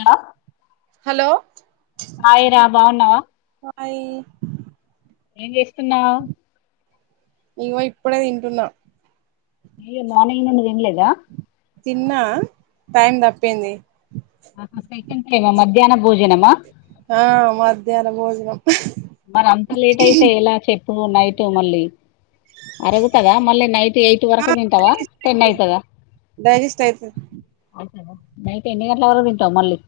హల hello హాయిరా బాగున్నావా buy ఏం చేస్తున్నా ఇవు ఇప్పుడే తింటున్నా నయ్య నువ్వు ఇన్నలేదా తిన్నా టైం తప్పింది సెకండ్ టైమ్ మధ్యాహ్న భోజనమా ఆ మధ్యాహ్న భోజనం మరి అంత లేట్ అయితే ఎలా చెప్పు నైట్ మళ్ళీ అరగతదా మళ్ళీ నైట్ ఎయిట్ వరకు తింటవ టెన్ అయితద ఇస్తా అతే నైట్ ఎన్ని గంటల వరకు తింటావ్ మళ్ళీ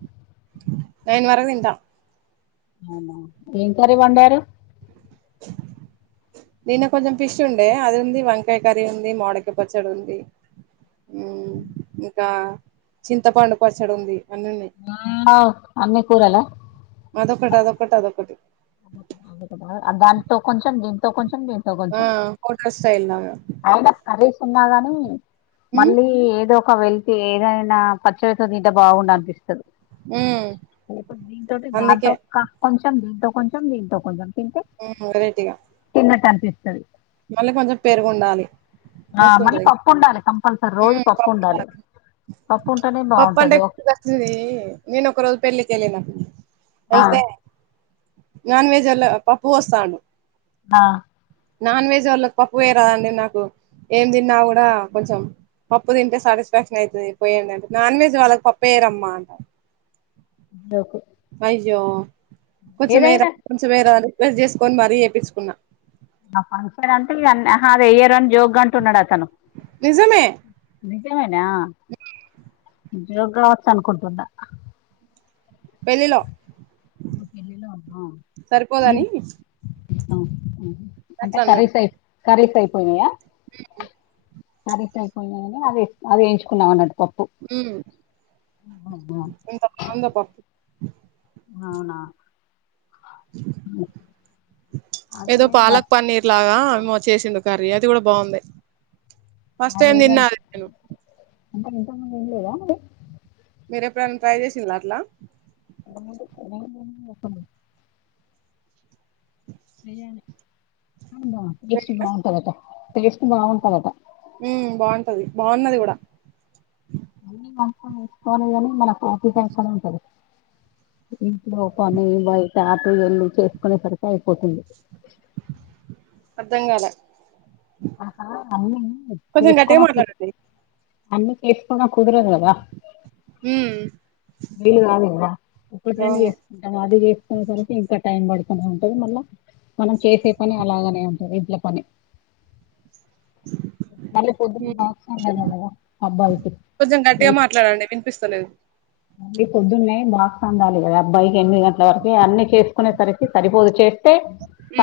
నైన్ వర తిందా ఏం కర్రీ వండారు నిన్న కొంచెం ఫిష్ ఉండే అది ఉంది వంకాయ కర్రీ ఉంది మాడకాయ్ పచ్చడి ఉంది ఇంకా చింతపండు పచ్చడు ఉంది అన్ని ఉన్నాయి ఆ అన్ని కూరలా అదొక్కటి అదొక్కటి అదొక్కటి అ అ కద దానితో కొంచెం దీంతో కొంచెం దీంతో ఆ కొంచెం కొ వస్తా అయినా కర్రీస్ ఉన్నా గాని మ్మ్ మళ్ళీ ఏదో ఒక వెళ్ అయితే ఏదైనా పచ్చడితో తింటే బాగుండు అనిపిస్తది మ్మ్ దీంతోటి దాంతో అందుకే క కొంచం దీంతో కొంచం దీంతో కొంచం ఉ వెరైటిగా తీస్తది మళ్ళీ కొంచం పెరుగుండాలి ఆ మళ్ళీ పప్పు ఉండాలి కంపల్సరీ రోజు పప్పు ఉండాలి పప్పు ఉంటేనే పప్ప అంటె బాగుంటది. గుర్తు వస్తుంది నేను ఒక రోజు పెళ్ళికి వెళ్ళిన ఆ వెళ్తే నాన్ వెెజ్ ఎల్లు పప్పు వేస్తాను ఆ నాన్ వెజ్ వాళ్ళకి పప్పు వేయరాదండి నాకు ఏం తిన్నా కూడా కొంచెం పప్పు తింటే సాటిస్ఫాక్షన్ అయితది పోయిండి అంటే నాన్ వెజ్ వాళ్ళకి పప్పు ఏయ్యరమ్మా అంటారు జోకు అయ్యో కొంచెమేరా ఏదైనా కొంచెమేరాని రిక్వెస్ట్ చేసుకొని మరీ చేప్పించుకున్నా ఆ ఫంక్షన్ అంతే ఇ అహా వెయ్యరని జోగ్గా అంటున్నాడు అతను. నిజమే నిజమేనా జోగ్ కావచ్చ అనుకుంటున్నా పెళ్ళిలో పెళ్ళిలో అమ్మ సరిపోదని మీరు ఆ ఆ అంటే కర్రీస్ అయి కర్రీస్ అయిపోయినాయా బ కర్రీస్ అయిపోయినాయని అది అది ఎయించుకున్నాం అన్నడు అవునా ఇంత మందా పా అవునా. అదే ఏదో పాలక్ వర్క్ పన్నీర్ లాగా అవిమ వచ్చేసిందు కర్రీ అది కూడా బాగుంది ఫస్ట్ టైం తిన్నా నేను అంటె ఇంతకుముందు ఏం లేద అండి మీర ఎప్పుడైన ట్రై చేసిండ్ల అట్ల మొత్తము ఏయండి ఉమ్ బా టేస్ట్ బాగుంటదట టేస్ట్ బాగుంటదట [inaudible] ఊమ్ బాగుంటది బాగున్నది కూడ మళ్లీ అంతం ఇసుకోనే కాని మనకు పస ఇస్తనే ఉంటంది [unintelligible] ఇంట్లో పని బయట ఆటు ఎల్లు చేసుకునేసరికి అయిపోతుంది అర్ధం కాలే ఆహా అన్నీ కొంచెం చేస్కో గట్టిగా మాకు మాట్లాడండి అన్నీ చేస్కోన కుదురు లె ఊమ్ వీలు కాదు కద ఒకటి రెండు వేసుకుంటాం అది చేసుకునే సరికి ఇంక టైం పడుత్ ఉంటది మళ్ళ మనం చేసే పని అలాగనే ఉంటది ఇంట్ల పని మల్ల పొద్దున్న బాక్స్ అందాలే కద అబ్బాయికి కొంచెం గట్టిగ లేచి మాట్లాడండి ఇనిపిస్తలేదు మళ్ళీ పొద్దున్నే బాక్స్ అందాలి కద అబ్బాయి ఎనిమిది గంటల వరకు అన్ని చేసుకునేసరికి సరిపోదు చేస్తే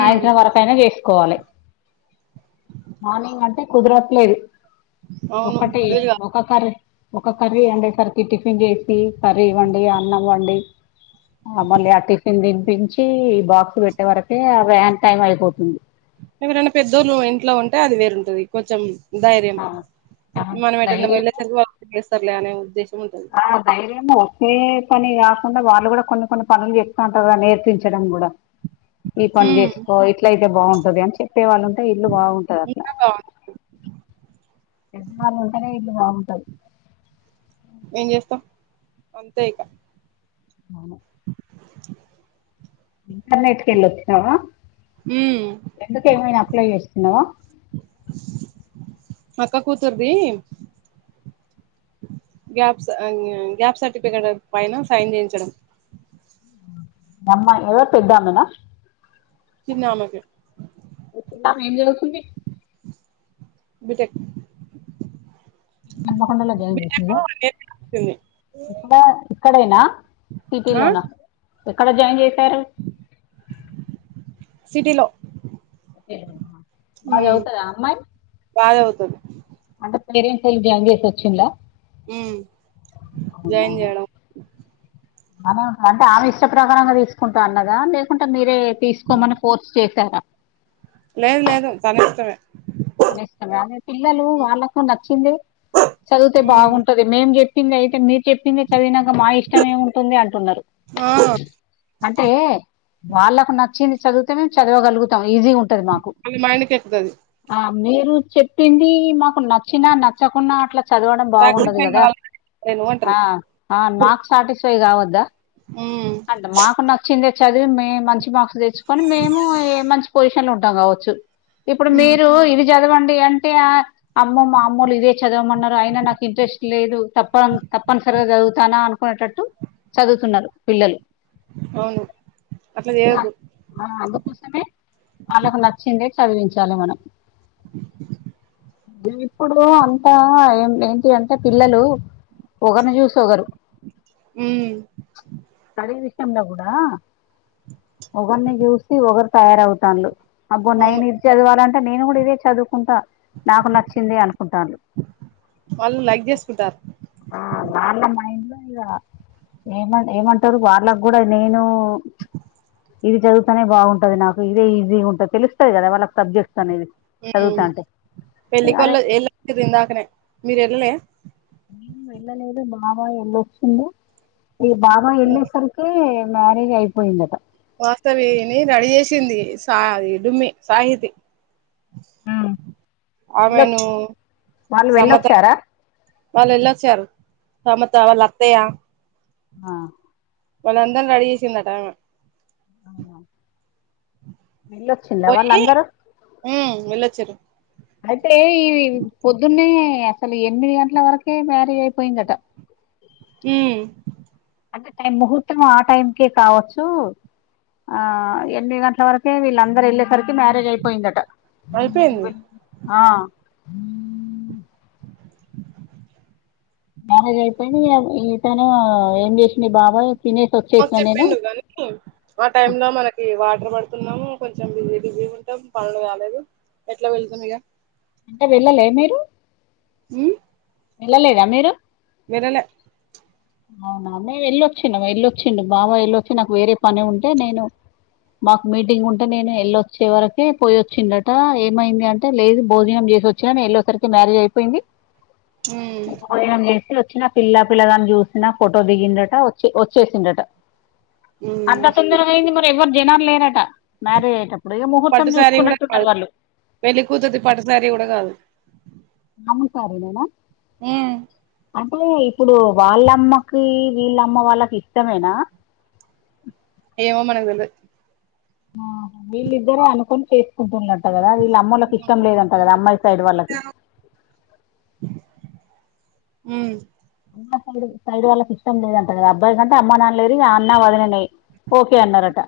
ఉమ్ వరకయిన చేస్ కోవాలె మార్నింగ్ అంటె కుదరట్లేదు అవును ఒకటి వీలుగా ఒక కర్రీ ఒక కర్రీ అండేసరికి టిఫిన్ చేసి ఉమ్ కర్రి వండి అన్నం వండి ఆ మళ్ళీ ఆ టిఫిన్ దినిపించి బాక్స్ పెట్టే వరకే ఆ వ్యాన్ టైం అయిపోతుంది ఎవరైన పెద్దోళ్ళు ఇంట్లో ఉంటె అది వేరుంటది కొంచెం ధైర్యం ఆ, ఆ మనం ఎటన్న ధైర్యం వెళ్లేసరికి వాళ్లు చేస్తర్లే అనే ఉద్దేశం ఉంటది ఆ ధైర్యము ఏ పని కాకుండ వాళ్ళు కూడ కొన్ని కొన్ని పనులు చెప్తా ఉంటరు కద నేర్పించడం కూడ ఈ పని ఉమ్ చేసుకో ఇట్ల అయితే బాగుంటది అని చెప్ పెద్దవాళ్లు ఉంటేనే ఇల్లు బాగుంటది అట్ల ఇంకా బాగుంటది పెద్దవాళ్ళ ఉంటేనే ఇగ అంతే ఏం చేస్తం అంతే ఇక అవును ఇంటర్నెట్ కెళ్ళి అచ్చినవ ఉమ్ ఎందుకు ఏమైన అప్లై చేస్తున్నర అక్క కూతుర్దీ గ్యాప్ స గ్యాప్ సర్టిఫికేట్ పైన సైన్ చేయించడం అమ్మ ఎవరు పెద్దామెన చిన్నామెకే మీ చిన్నామె ఏం చదువుతుంది బీటెక్ హన్మకొండ లో జాబ్ బీటెక్ చేస్తుంద వన్ ఇయర్ వచ్చింది ఇక్కడ ఇక్కడేన సిటీ ఆ లోన ఎక్కడ జాయిన్ చేసారు సిటి లో బాగ చదువుతద ఆ అమ్మాయి సరే అంటే పేరెంట్స్ ఏళ్లి జాయిన్ చేసి వచ్చిలా జాయిన్ చేయడం మన అంటే ఆమె ఇష్ట ప్రకారంగా తీసుకుంటా అన్నదా లేకుంటే మీరే తీసుకోమని ఫోర్స్ చేసారా లేదు లేదు తనిష్టమే అదె పిల్లలు వాళ్ళలకు నచ్చిందే చదివితే ఉమ్ బాగుంటది మేం చెప్ చెప్పింది అయితే మీరు చెప్పింది చదివినాక మా ఇష్టం ఏముంటుంది అంటున్నారు ఆ అంటే వాళ్ళకు నచ్చింది చదివితే మేము చదవగలుగుతాం ఈజీ ఉంటది మాకు వాళ్ళ మైండ్కి ఎక్కుతది ఆ మీరు చెప్పింది మాకు నచ్చినా నచ్చకుంన్న అట్లా చదవడం బాగుండదు సాక్రిఫైస్ కదా కావాలి నేను ఆ అంటారు ఆ మాకు సాటిస్ఫై కావద్దా ఉమ్ అంటే మాకు నచ్చిందే చదివి మేము మంచి మార్క్స్ తెచ్చుకొని మేము ఏ మంచి పొజిషన్ త ఉంటాం కావచ్చు ఇప్పుడు ఉమ్ మీరు ఇవి చదవండి అంటే ఆ అమ్మ మా అమ్మోలు ఇదే చదవమన్నారు అయినా నాకు ఇంట్రెస్ట్ లేదు తప్ప తప్పనిసరిగా చదువుతానా అనుకునేటట్టు చదువుతున్నారు పిల్లలు అవును అట్లా చేయొద్దు ఆ అందుకోసమే వాళ్ళకి నచ్చింది చదివించాల మనం [inaudible] ఇప్పుడు అంతా ఏం ఏంటి అంటే పిల్లలు ఒకరిని చూసి ఒకరు ఉమ్ స్టడీ విషయంలో కూడా ఒకరిని చూసి ఒకరు తయారవుతాన్లు అబ్బో అవును నయను ఇది చదవాలంటే నేను కూడా ఇదే చదువుకుంటా నాకు నచ్చింది అనుకుంటన్లు వాళ్ళు లైక్ చేసుకుంటారు ఇంగ ఏమ్ ఏమంటారు వాళ్ళకి కూడా నేను ఇది చదువుతనే బాగుంటది నాకు ఇదే ఈజీ ఉంటంది తెలుస్తది కదా వాళ్ళక్ సబ్జెక్ట్స్ అనేవి చదువుతంటే పెళ్లికొల్లు ఎల్ ఇందకనే మీరు వెళ్ళలే నేను వెళ్ళలేదు బావ ఎల్లి వచ్చిండు ఈ బావ ఎల్లె సరికే మ్యారేజ్ అయిపోయిందటా వాస్తవిని రెడీ చేేసింది సా డుమ్మి సాహితి ఉమ్ వెళ్ళొచ్ ఆమెను వాళ్ళు సమత వెళ్ళొచ్చారా వాళ్ళు వేళ్ళు వచ్చారు సమత వాళ్ళు అత్తయ్య ఆ వాళ్ళందరిని రెడీ చేసిందట ఆమె అవునా మళ్ళొచ్చిందా వాళ్ళందరూ చెర అయితే ఈ పొద్దున్నే అసలు ఎనిమిది గంటల వరకే మ్యారీజ్ అయిపోయిందట ఉమ్ అంటే టైం ముహూర్తం ఆ టైంకే కావచ్చు ఆ ఎనిమిది గంటల వరకే వీళ్ళందరు ఎళ్ళి సరికి మ్యారేజ్ అయిపోయిందట అయిపోయింది ఆ మ్యారేజ్ అయిపోయింది ఇగ ఇతను ఏం చేసిండు బాబాయ్ తినేసి ఆ వచ్చేసిన నేను చెప్పిండు గానీ ఆ టైమ్ లో మనకి వాటర్ పడుతున్నాము కొంచెం వి దకుంటాం పనులు కాలేదు ఎట్లా వెళ్తాం ఇక అంటే వెళ్ళలే మీరు హూ వెళ్లలేదా మీరు వెళ్లలే అవునా మేము వెళ్ళొచ్చిం వెళ్ళొచ్చిండు మామ వెళ్ళొచ్చి నాకు వేరే పని ఉంటే నేను మాకు మీటింగ్ ఉంటే నేను వెళ్ళొచ్చే వరకే పోయి వచ్చిందట ఏమైంది అంటే లేదు భోజనం తీసి వచ్చినా ఎళ్ళోసరికి మ్యారేజ్ అయిపోయింది ఉమ్ చేసి వచ్చిన పిల్ల పిల్లగాని చూసిన ఫోటో దిగిందట వచ్చి చేసిండట ఉమ్ అంత తొందర అయింది మరి ఎవ్వరు జనాలు లేరట మరే అయ్యేటప్పుడు ముహూర్తం చూసుకున్నట్టున్నారు వాళ్ళు వెళ్లి కూతురుది పట్టు సారీ కూడా కాదు అమ్ముతారు ఏమైనై అంటే ఇప్పుడు వాళ్ళ అమ్మకి వీళ్ళమ్మ వాళ్ళకి ఇష్టమేనా ఏమో మనకుతెలీదు ఆ వీళ్ళిద్దర అనుకొని చేసుకుంటున్నారు కదా వీళ్ళ అమ్మకి ఇష్టం లేదంట కదా అమ్మాయి సైడ్ వాళ్ళకి ఉ అ సైడ్ సైడ్ వల్ల ఇష్టం లేదంట కాకదా అబ్బాయి కంటే అమ నాన్న లేరూ ఆ అన్న వదినయి ఓకే అన్నారట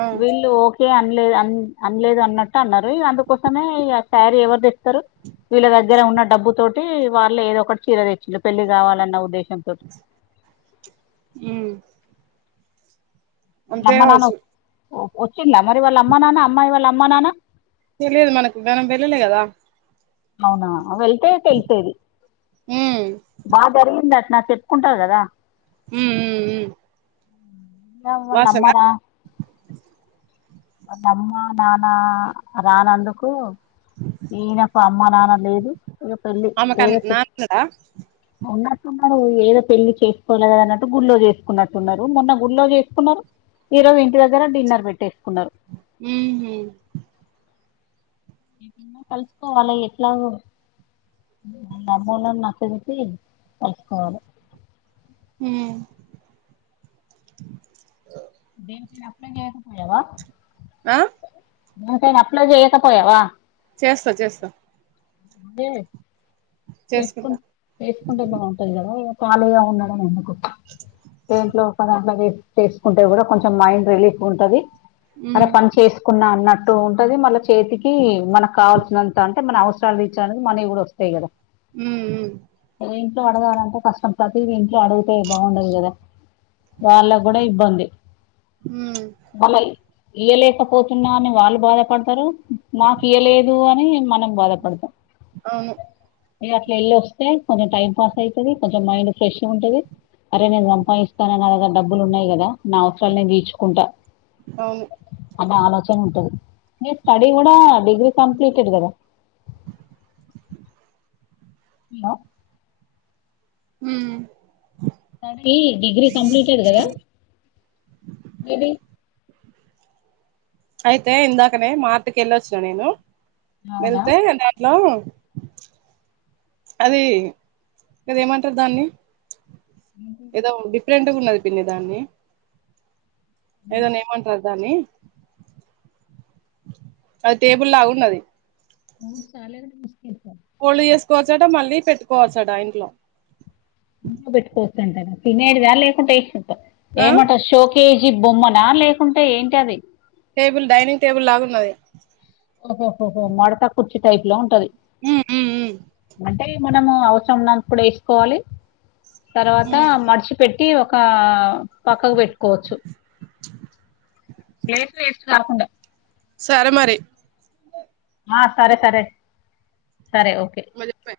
ఆ వీళ్ళు ఓకే అన్న అలేదు అన్నట్టు అన్నారు అందుకోసమే ఇక శారీ ఎవరు తె స్తారు వీళ్ళ దగ్గర ఉన్న డబ్బు తోటి వాళ్ళు ఏదో ఒకటి చీర తెచ్చిరు రావాలన్నా ఉద్దేశంతో ఉమ్ అంతే కావచ్చు వచ్చిలా మరి వాళ్ళ అమ్మ నాన్న అమ్మాయి వాళ్ళ అమ్మ నాన్న తెలిదు మనకు మనం వెళ్ళలే కదా అవునా వెళ్తే తెలిసేది ఉమ్ బాగా జరిగిందా నా చెప్పుకుంటారు కదా ఉ ఉ ఉ ఉమ్మ్ నమ్మరా వాళ్ళ అమ్మ నాన్న రానందుకు ఇనప్ప అమ్మ నాన్న లేదు ఇక పెళ్ళి ఆమెకు ఏదో నాన్నడా ఉన్నట్ మ ఏదో పెళ్లి చేసుకోవలేదూ అన్నట్టు గుళ్ల్లో చేసుకున్నట్టున్నారు మొన్న గుల్లో చేసుకున్నారు ఈ రోజు ఇంటి దగ్గర డిన్నర్ పెట్టే ఉహు కలుసుకోవాలి ఎట్లాగో అమ్ములను నచ్చచెప్పి కలుసుకోవాలి హూ [unintelligible] ఆ అప్లో చేయకపోయావా చేస్తా చేస్తా హే చేసుకు చేసుకుంటా చేసుకుంటే బాగుంటది కదా ఖళీగా ఉండడం ఎందుకు దేంట్లో ఒక దాంట్లో చేసుకుంటే కూడా కొంచెం మైండ్ రిలీఫ్ ఉంటది మన ఉమ్ పని చేసుకున్నామ టో ఉంటది మళ్ళ చేతికి మానక్ కావాల్సినంత అంటే మన అవసరాలు తిచ్చే అనేది మనీ కూడా వస్తాయి కదా హ్మ్మ్ ఇంట్లో అడగాలంటే కష్టం ప్రతిదీ ఇంట్లో అడుగుతే బాగుండదు కదా వాళ్ళగూడ ఇబ్బంది హమ్మ్మ్ ఇయ్యలేకపోతున్న అని వాళ్ళు బాధపడతారు నాకియ్యలేదు అని నేన్ మనం బాధపడతాం అవును ఇగ అట్లా యెల్లోస్తే కొంచెం టైం పాస్ అయితది కొంచెం మైండ్ ఫ్రెష్గా ఉంటది అరే నేను సంపాయిస్తా నా దగ్గర డబ్బులు ఉన్నాయి కదా నా అవసరాలు నేను తీర్చుకుంటా అవును అన్న ఆలోచన ఉంటది మీ స్టడీ కూడా డిగ్రీ కంప్లీటెడ్ కదా [inaudible] హ్మ్ తన్కి డిగ్రీ కంప్లీటెడ్ కదా మేబి అయితే ఇందాకనే మార్టకి వెళ్ళొచ్చిన నేను అవునా వెళ్తే దాంట్లో అది ఇది ఏమంటారు దాన్ని ఏదో డిఫరెంట్గా ఉన్నది పిన్ని దాన్ని ఏదో నేమ్ అంటారు దాన్ని అది టేబుల్ లాగున్నది మూడు సెలేడు మిస్ చేసావ్ ఫాల్డ్ చేస్కోవచ్చట మళ్ళీ పెట్టుకోవచ్చాట ఆ ఇంట్లో టా తినేడిదా లేకుంటే ఏస్కుంటావ్ ఆ ఏమంటావ్ షోకేస్ ఈ బొమ్మనా లేకుంటే ఏంటి అది టేబుల్ డైనింగ్ టేబుల్ లాగున్నది ఓహోహోహో మడతా కుర్చీ టైప్లో ఉంటది ఉమ్ ఉమ్ అంటే మనము అవసరం ఉన్నపుడు ఏస్కోవాలి తర్వాత ఉమ్ మడిచిపేట్ టి ఓక పక్కకు పెట్టుకోవచ్చు ప్స్ వేస్ట్ కాకుండా సార మరి ఆ సరే సరే సరే ఓకే మరి చెప్పే.